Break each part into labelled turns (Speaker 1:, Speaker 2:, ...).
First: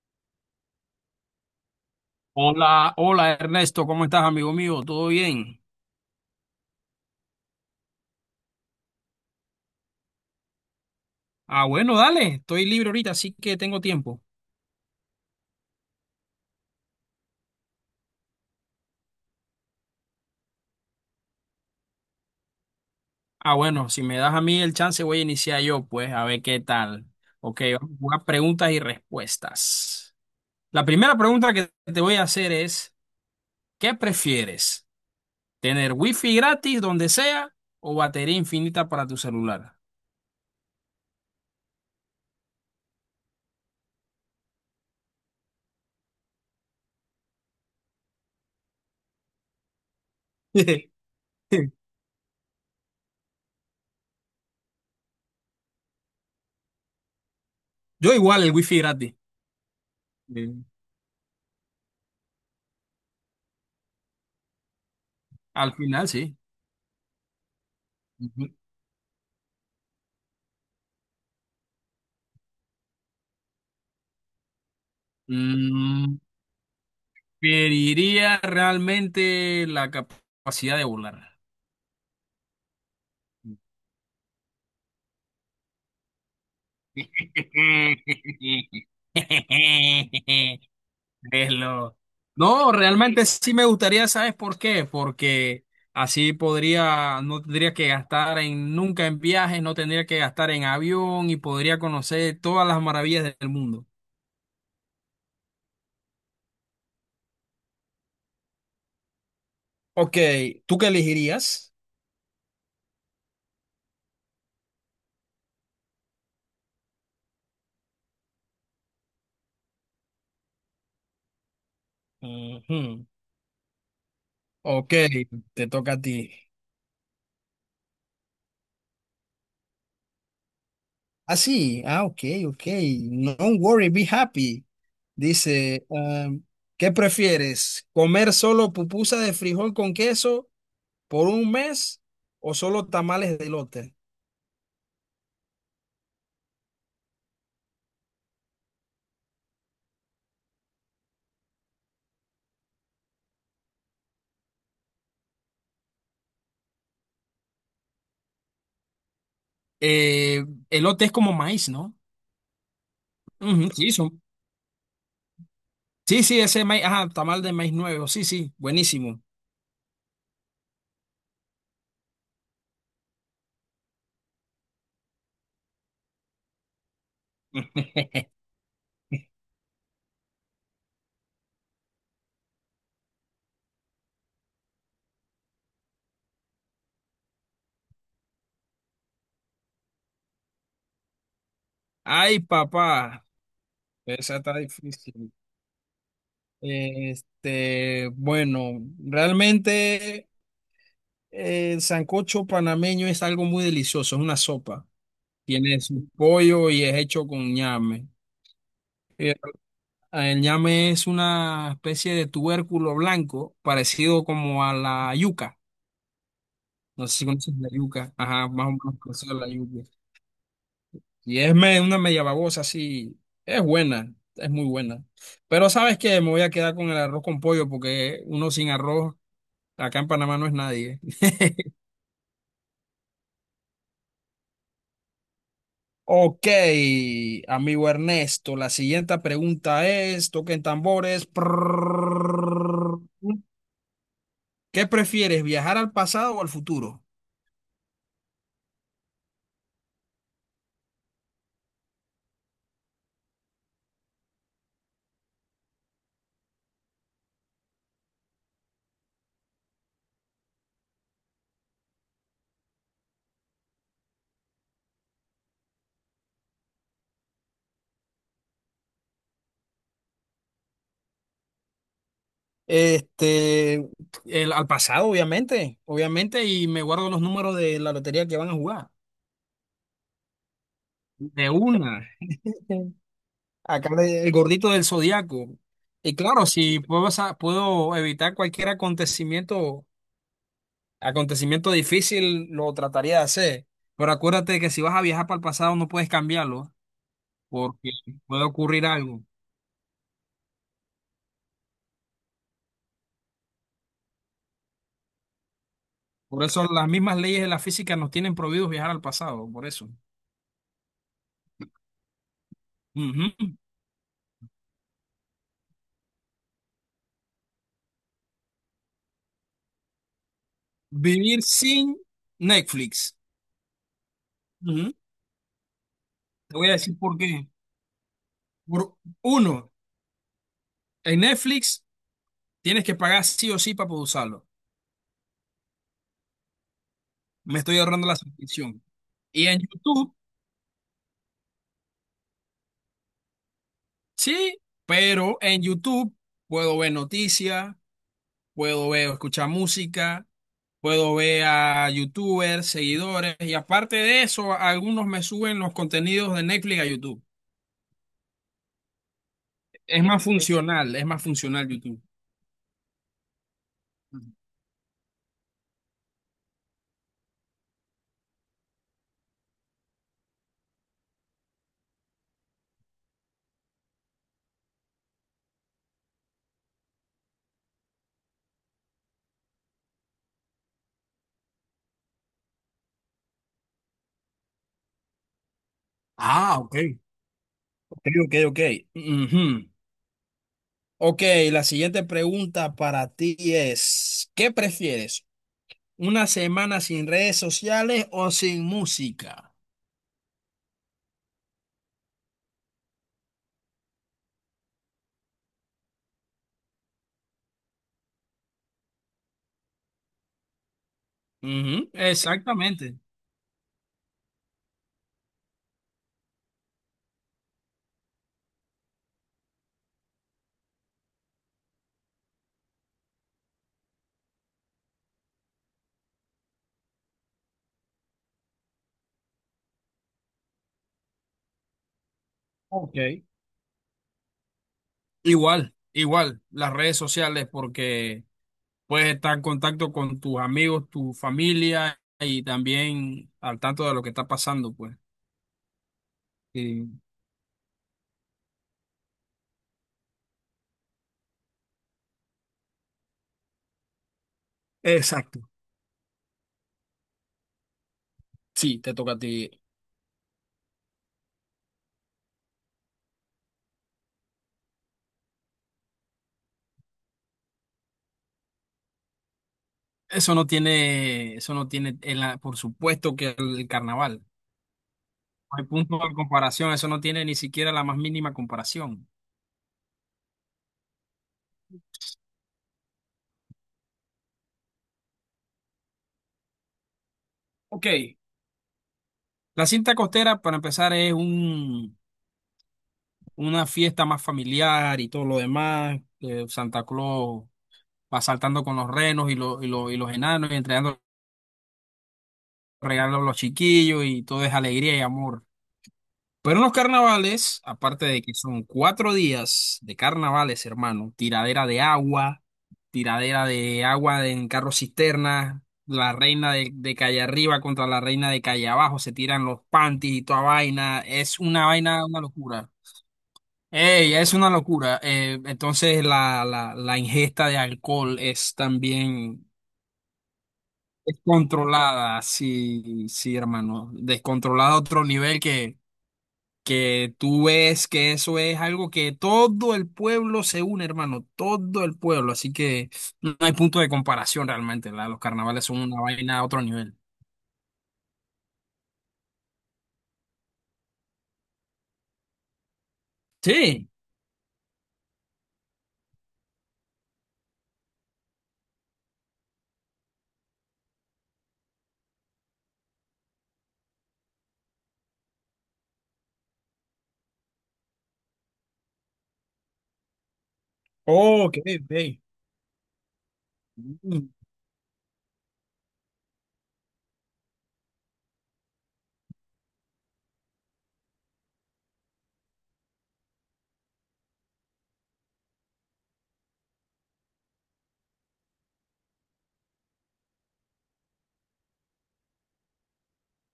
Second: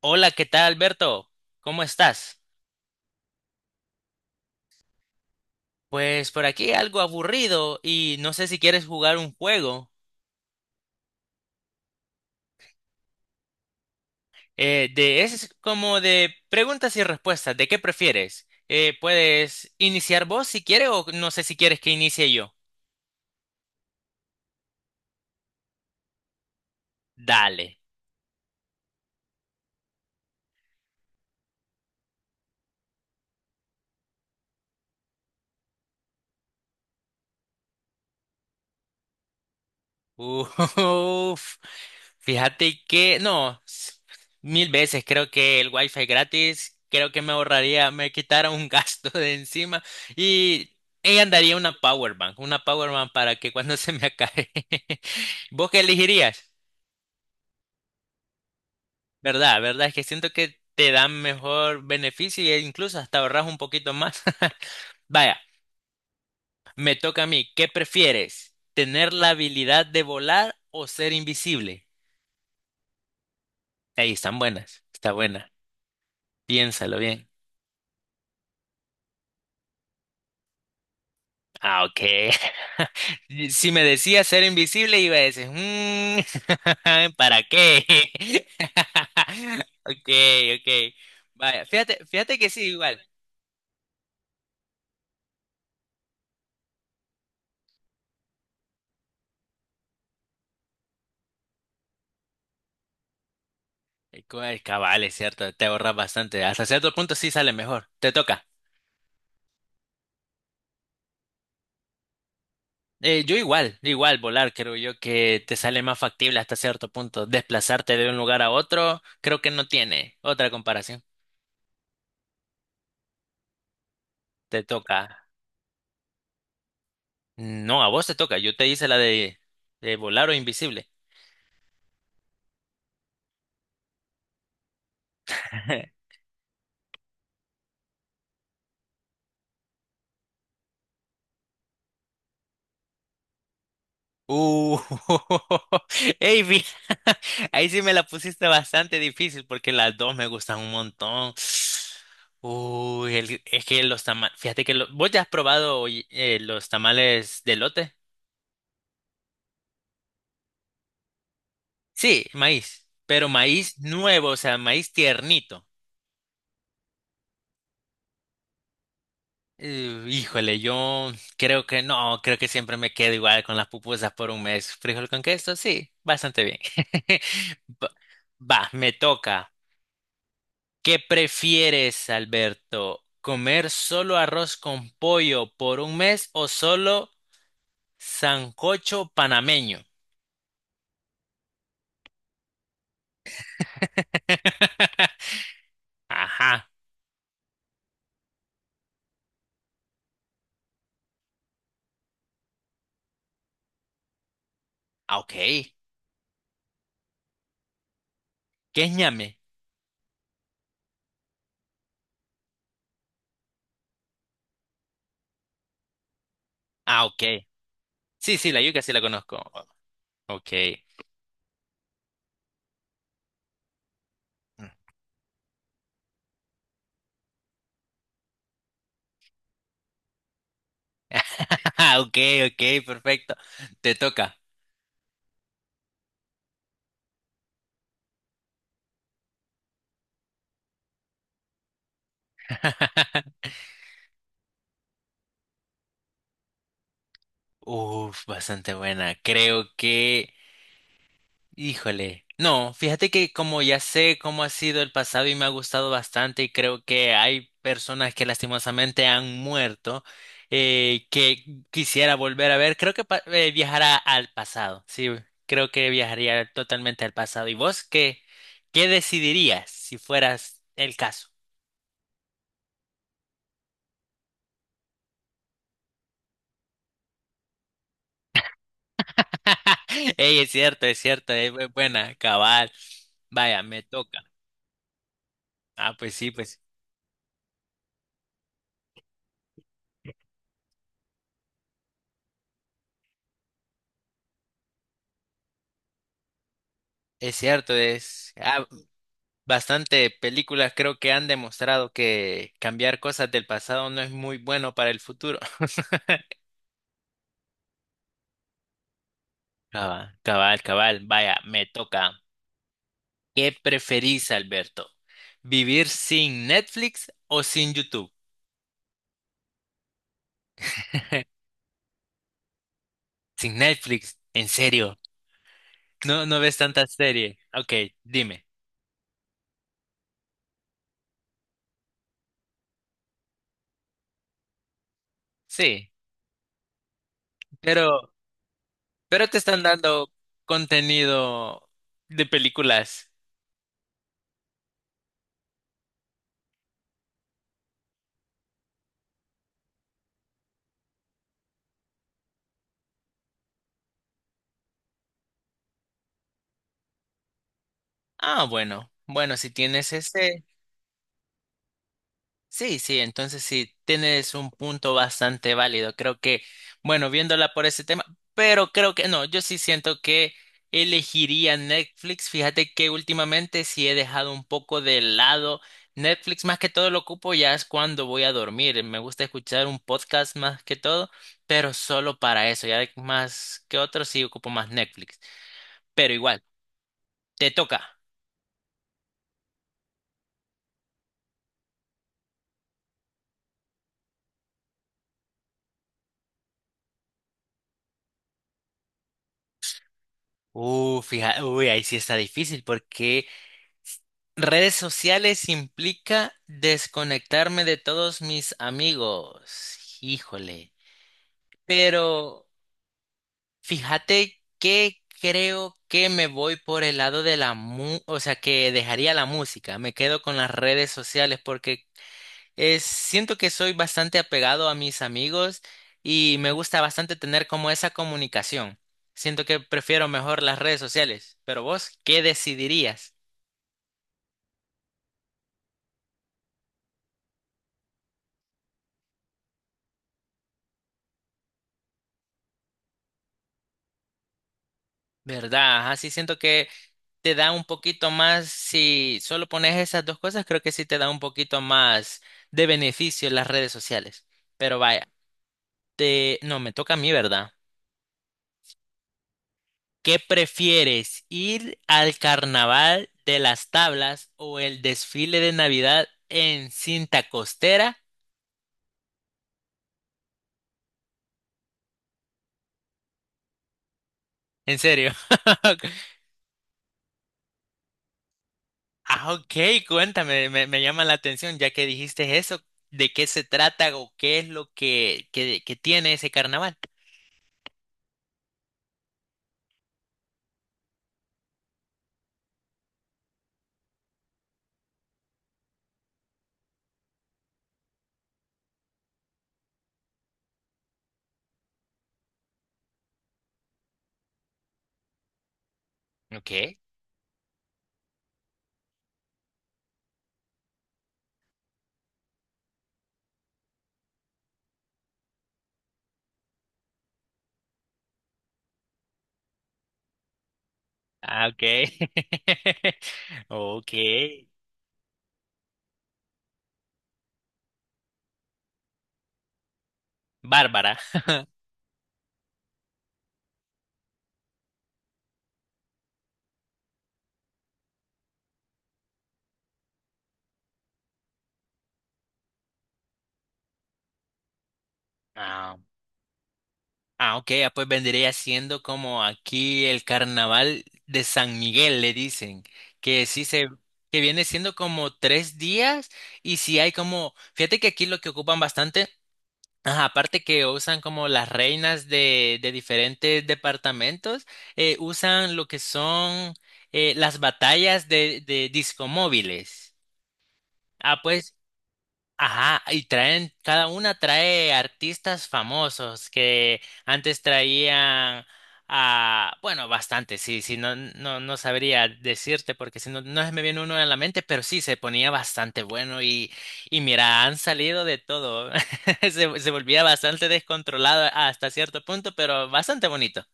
Speaker 1: Hola, ¿qué tal, Alberto? ¿Cómo estás?
Speaker 2: Hola, hola Ernesto, ¿cómo estás, amigo mío? ¿Todo bien?
Speaker 1: Pues por aquí algo aburrido y no sé si quieres jugar un juego.
Speaker 2: Ah, bueno, dale, estoy libre ahorita, así que tengo tiempo.
Speaker 1: Es como de preguntas y respuestas. ¿De qué prefieres? Puedes iniciar vos si quieres o no sé si quieres que inicie yo.
Speaker 2: Ah, bueno, si me das a mí el chance, voy a iniciar yo, pues, a ver qué tal. Ok,
Speaker 1: Dale.
Speaker 2: vamos a jugar preguntas y respuestas. La primera pregunta que te voy a hacer es, ¿qué prefieres? ¿Tener wifi gratis donde sea o batería infinita para tu celular?
Speaker 1: Uf, fíjate que no, 1.000 veces creo que el wifi gratis, creo que me ahorraría, me quitara un gasto de encima y ella andaría una power bank para que cuando se me acabe. ¿Vos qué elegirías?
Speaker 2: Yo igual el wifi gratis.
Speaker 1: ¿Verdad? ¿Verdad? Es que siento que
Speaker 2: Sí.
Speaker 1: te dan mejor beneficio e incluso hasta ahorras un poquito más. Vaya,
Speaker 2: Al final, sí.
Speaker 1: me toca a mí. ¿Qué prefieres? ¿Tener la habilidad de volar o ser invisible? Ahí están buenas, está buena.
Speaker 2: Ujú.
Speaker 1: Piénsalo bien.
Speaker 2: Preferiría realmente la capacidad de volar.
Speaker 1: Ah, ok. Si me decías ser invisible, iba a decir, "Mm, ¿para qué? Ok, ok". Vaya,
Speaker 2: Velo.
Speaker 1: fíjate, fíjate que sí,
Speaker 2: No,
Speaker 1: igual.
Speaker 2: realmente sí me gustaría, ¿sabes por qué? Porque así podría, no tendría que gastar en nunca en viajes, no tendría que gastar en avión y podría conocer todas las maravillas del mundo.
Speaker 1: Cabal, es cierto, te ahorras bastante. Hasta cierto punto sí sale mejor. Te toca.
Speaker 2: Ok, ¿tú qué elegirías?
Speaker 1: Yo igual, igual volar, creo yo que te sale más factible hasta cierto punto. Desplazarte de un lugar a otro, creo que no tiene otra comparación.
Speaker 2: Ujú.
Speaker 1: Te
Speaker 2: Ok,
Speaker 1: toca.
Speaker 2: te toca a ti.
Speaker 1: No, a vos te toca. Yo te hice la de volar o invisible.
Speaker 2: Ah, sí, ah, ok, ok. No worry, be happy. Dice, ¿qué prefieres? ¿Comer solo pupusa de frijol con queso por un mes o solo tamales de elote?
Speaker 1: Uh, ey, ahí sí me la pusiste bastante difícil porque las dos me gustan un montón. Uy, es que los tamales, fíjate que vos ya has probado oye, ¿los tamales de lote?
Speaker 2: Eh, elote es como maíz, ¿no?
Speaker 1: Sí, maíz, pero
Speaker 2: Ujú,
Speaker 1: maíz
Speaker 2: sí, son.
Speaker 1: nuevo, o sea, maíz tiernito.
Speaker 2: Sí, sí, ese maíz, ajá, tamal de maíz nuevo, sí, sí, buenísimo.
Speaker 1: Híjole, yo creo que no, creo que siempre me quedo igual con las pupusas por un mes. ¿Frijol con queso? Sí, bastante bien. Va, va, me toca. ¿Qué prefieres, Alberto? ¿Comer solo arroz con pollo por un mes o solo sancocho panameño?
Speaker 2: Ay, papá, esa está difícil.
Speaker 1: Ajá,
Speaker 2: Este, bueno, realmente el sancocho panameño es algo muy delicioso, es una sopa.
Speaker 1: ah, ok. ¿Qué
Speaker 2: Tiene su pollo y es hecho con ñame.
Speaker 1: es
Speaker 2: Eh,
Speaker 1: ñame?
Speaker 2: El ñame es una especie de tubérculo blanco parecido como a la yuca.
Speaker 1: Ah,
Speaker 2: No sé
Speaker 1: ok.
Speaker 2: si conoces la yuca.
Speaker 1: Sí,
Speaker 2: Ajá,
Speaker 1: sí, la
Speaker 2: más o
Speaker 1: yuca sí
Speaker 2: menos
Speaker 1: la
Speaker 2: parecido
Speaker 1: conozco.
Speaker 2: a la yuca.
Speaker 1: Ok.
Speaker 2: Y es me- una media babosa así. Es buena, es muy buena. Pero sabes que me voy a quedar con el arroz con pollo porque uno sin arroz acá en Panamá no es nadie.
Speaker 1: Ok, ok, perfecto. Te toca.
Speaker 2: Ok, amigo Ernesto, la siguiente pregunta es, toquen tambores. Prrrr. ¿Qué prefieres, viajar al pasado o al futuro?
Speaker 1: Uf, bastante buena. Creo que, híjole. No, fíjate que como ya sé cómo ha sido el pasado y me ha gustado bastante y creo que hay personas que lastimosamente han muerto que quisiera volver a ver, creo que viajará al pasado. Sí, creo que viajaría totalmente al pasado. ¿Y vos qué decidirías si fueras el caso?
Speaker 2: Este, al pasado, obviamente, obviamente, y me guardo los números de la lotería que van a jugar.
Speaker 1: Ey, es cierto, es cierto,
Speaker 2: De
Speaker 1: es bu-
Speaker 2: una.
Speaker 1: buena, cabal.
Speaker 2: Sí.
Speaker 1: Vaya, me
Speaker 2: Acá
Speaker 1: toca.
Speaker 2: el gordito del zodiaco.
Speaker 1: Ah, pues
Speaker 2: Y
Speaker 1: sí,
Speaker 2: claro,
Speaker 1: pues.
Speaker 2: si puedo, puedo evitar cualquier acontecimiento, acontecimiento difícil, lo trataría de hacer. Pero acuérdate que si vas a viajar para el pasado no puedes cambiarlo,
Speaker 1: Es cierto,
Speaker 2: porque puede ocurrir algo.
Speaker 1: bastante películas creo que han demostrado que cambiar cosas del pasado no es muy bueno para el futuro.
Speaker 2: Por eso las mismas leyes de la física nos tienen prohibidos viajar al pasado, por eso.
Speaker 1: Cabal, cabal, cabal. Vaya, me toca.
Speaker 2: Ujú.
Speaker 1: ¿Qué preferís, Alberto? ¿Vivir sin Netflix o sin YouTube?
Speaker 2: Vivir sin Netflix.
Speaker 1: Sin Netflix, ¿en
Speaker 2: Ujú.
Speaker 1: serio? No, no ves
Speaker 2: Te voy a
Speaker 1: tantas
Speaker 2: decir por
Speaker 1: series.
Speaker 2: qué.
Speaker 1: Ok, dime.
Speaker 2: Por uno, en Netflix tienes que pagar sí o sí para poder usarlo.
Speaker 1: Sí,
Speaker 2: Me estoy ahorrando
Speaker 1: pero,
Speaker 2: la suscripción.
Speaker 1: pero te
Speaker 2: Y en
Speaker 1: están dando
Speaker 2: YouTube,
Speaker 1: contenido de películas.
Speaker 2: sí, pero en YouTube puedo ver noticias, puedo ver, escuchar música, puedo ver a YouTubers, seguidores, y aparte de eso, algunos me suben los contenidos de Netflix a YouTube.
Speaker 1: Ah, bueno, bueno, si tienes ese,
Speaker 2: Es más funcional YouTube.
Speaker 1: sí, sí, entonces sí, tienes un punto bastante válido. Creo que, bueno, viéndola por ese tema, pero creo que no, yo sí siento que elegiría Netflix. Fíjate que últimamente sí he dejado un poco de lado Netflix, más que todo lo ocupo ya es cuando voy a dormir. Me gusta escuchar un podcast más que todo, pero solo para eso, ya más que otro sí ocupo más Netflix. Pero igual,
Speaker 2: Ah, ok.
Speaker 1: te toca.
Speaker 2: Ok, ok, ok. Ujú. Ok, la siguiente pregunta para ti es, ¿qué prefieres? ¿Una semana sin redes sociales o sin música?
Speaker 1: Fíjate, uy, ahí sí está difícil porque redes sociales implica desconectarme de todos mis amigos. Híjole.
Speaker 2: Ujú,
Speaker 1: Pero
Speaker 2: exactamente.
Speaker 1: fíjate que creo que me voy por el lado o sea, que dejaría la música. Me quedo con las redes sociales porque siento que soy bastante apegado a mis amigos y me gusta bastante tener como esa comunicación. Siento que prefiero mejor las redes sociales. Pero vos, ¿qué decidirías?
Speaker 2: Ok. Igual, igual, las redes sociales porque puedes estar en contacto con tus amigos, tu familia y también al tanto de lo que está pasando, pues.
Speaker 1: ¿Verdad? Ajá, sí siento que
Speaker 2: Sí.
Speaker 1: te da un poquito más, si solo pones esas dos cosas, creo que sí te da un poquito más de beneficio las redes sociales. Pero vaya,
Speaker 2: Exacto.
Speaker 1: no, me toca a mí, ¿verdad?
Speaker 2: Sí, te toca a ti.
Speaker 1: ¿Qué prefieres, ir al carnaval de las tablas o el desfile de Navidad en cinta costera?
Speaker 2: Eso no tiene, por supuesto que el carnaval.
Speaker 1: ¿En serio?
Speaker 2: No hay punto de comparación, eso no tiene ni siquiera la más mínima comparación.
Speaker 1: Ah, ok, cuéntame, me llama la atención ya que dijiste eso, ¿de qué se trata o qué es lo que tiene ese carnaval?
Speaker 2: Ok, la cinta costera, para empezar, es un, una fiesta más familiar y todo lo demás. Santa Claus va saltando con los renos y los enanos y entregando regalos a los chiquillos y todo es alegría y amor. Pero en los
Speaker 1: Ok.
Speaker 2: carnavales, aparte de que son cuatro días de carnavales, hermano, tiradera de agua en carro cisterna, la reina de calle arriba contra la reina de calle abajo, se tiran los panties y toda vaina, es
Speaker 1: Ah,
Speaker 2: una vaina,
Speaker 1: ok.
Speaker 2: una locura.
Speaker 1: Ok.
Speaker 2: Ey, es una locura. Entonces la, ingesta de alcohol es también
Speaker 1: Bárbara.
Speaker 2: descontrolada, sí, sí, hermano, descontrolada a otro nivel que tú ves que eso es algo que todo el pueblo se une, hermano, todo el pueblo, así que no hay punto de comparación realmente, los carnavales
Speaker 1: Ah,
Speaker 2: son una vaina a otro nivel.
Speaker 1: ah, ok. Pues vendría siendo como aquí el carnaval de San Miguel, le dicen. Que sí se.
Speaker 2: Sí,
Speaker 1: Que viene siendo como 3 días. Y si hay como. Fíjate que aquí lo que ocupan bastante. Ajá, aparte que usan como las reinas de diferentes departamentos, usan lo que son las batallas de discomóviles. Ah,
Speaker 2: oh,
Speaker 1: pues
Speaker 2: ok, ok.
Speaker 1: ajá, y traen, cada una
Speaker 2: Mm,
Speaker 1: trae artistas famosos que antes traían bueno, bastante, sí, sí, no, no, no sabría decirte porque si no, no se me viene uno en la mente, pero sí, se ponía bastante bueno y mira, han salido de todo. Se volvía bastante descontrolado hasta cierto punto, pero bastante bonito.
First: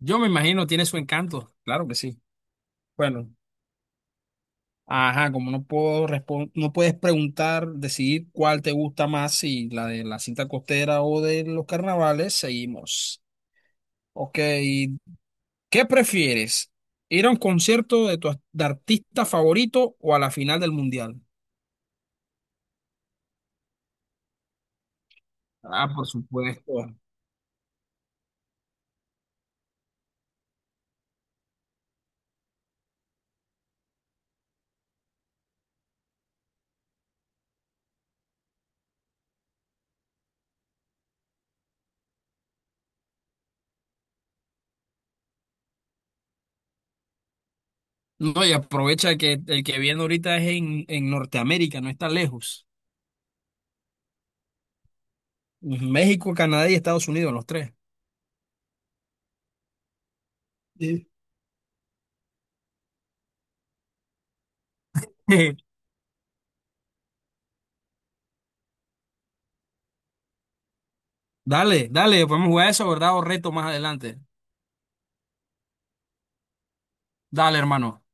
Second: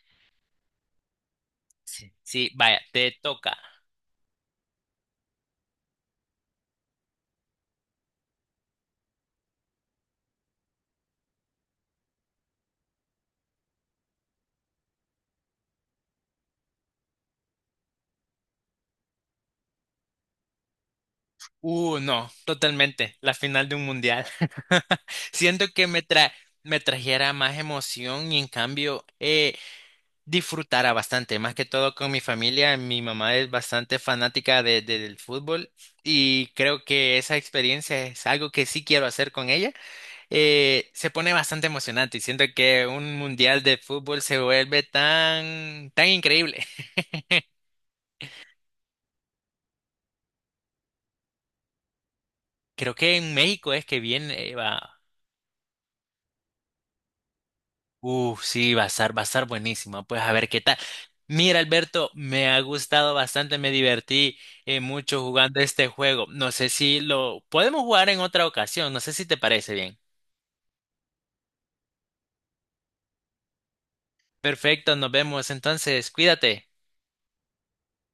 Speaker 2: yo me imagino tiene su encanto, claro que
Speaker 1: Sí,
Speaker 2: sí.
Speaker 1: sí, vaya, te
Speaker 2: Bueno,
Speaker 1: toca.
Speaker 2: ajá, como no puedo respon- no puedes preguntar, decidir cuál te gusta más, si la de la cinta costera o de los carnavales, seguimos. Ok, ¿qué prefieres? ¿Ir a un concierto de tu ar- de artista favorito o a la final del mundial?
Speaker 1: No, totalmente. La final de un mundial. Siento que
Speaker 2: Ah, por
Speaker 1: me
Speaker 2: supuesto.
Speaker 1: trajera más emoción y en cambio disfrutara bastante, más que todo con mi familia. Mi mamá es bastante fanática del fútbol y creo que esa experiencia es algo que sí quiero hacer con ella. Se pone bastante emocionante y siento que un mundial de fútbol se vuelve tan, tan increíble.
Speaker 2: No, y aprovecha que el que viene ahorita es en Norteamérica, no está lejos.
Speaker 1: Creo que en México es que viene, va.
Speaker 2: México, Canadá y Estados Unidos, los tres.
Speaker 1: Uf, sí, va a estar buenísima. Pues a ver qué tal.
Speaker 2: Sí.
Speaker 1: Mira, Alberto, me ha gustado bastante, me divertí mucho jugando este juego. No sé si lo podemos jugar en otra ocasión, no sé si te parece bien.
Speaker 2: Dale, dale, podemos jugar eso, ¿verdad? O reto más adelante.
Speaker 1: Perfecto, nos vemos entonces, cuídate.
Speaker 2: Dale, hermano.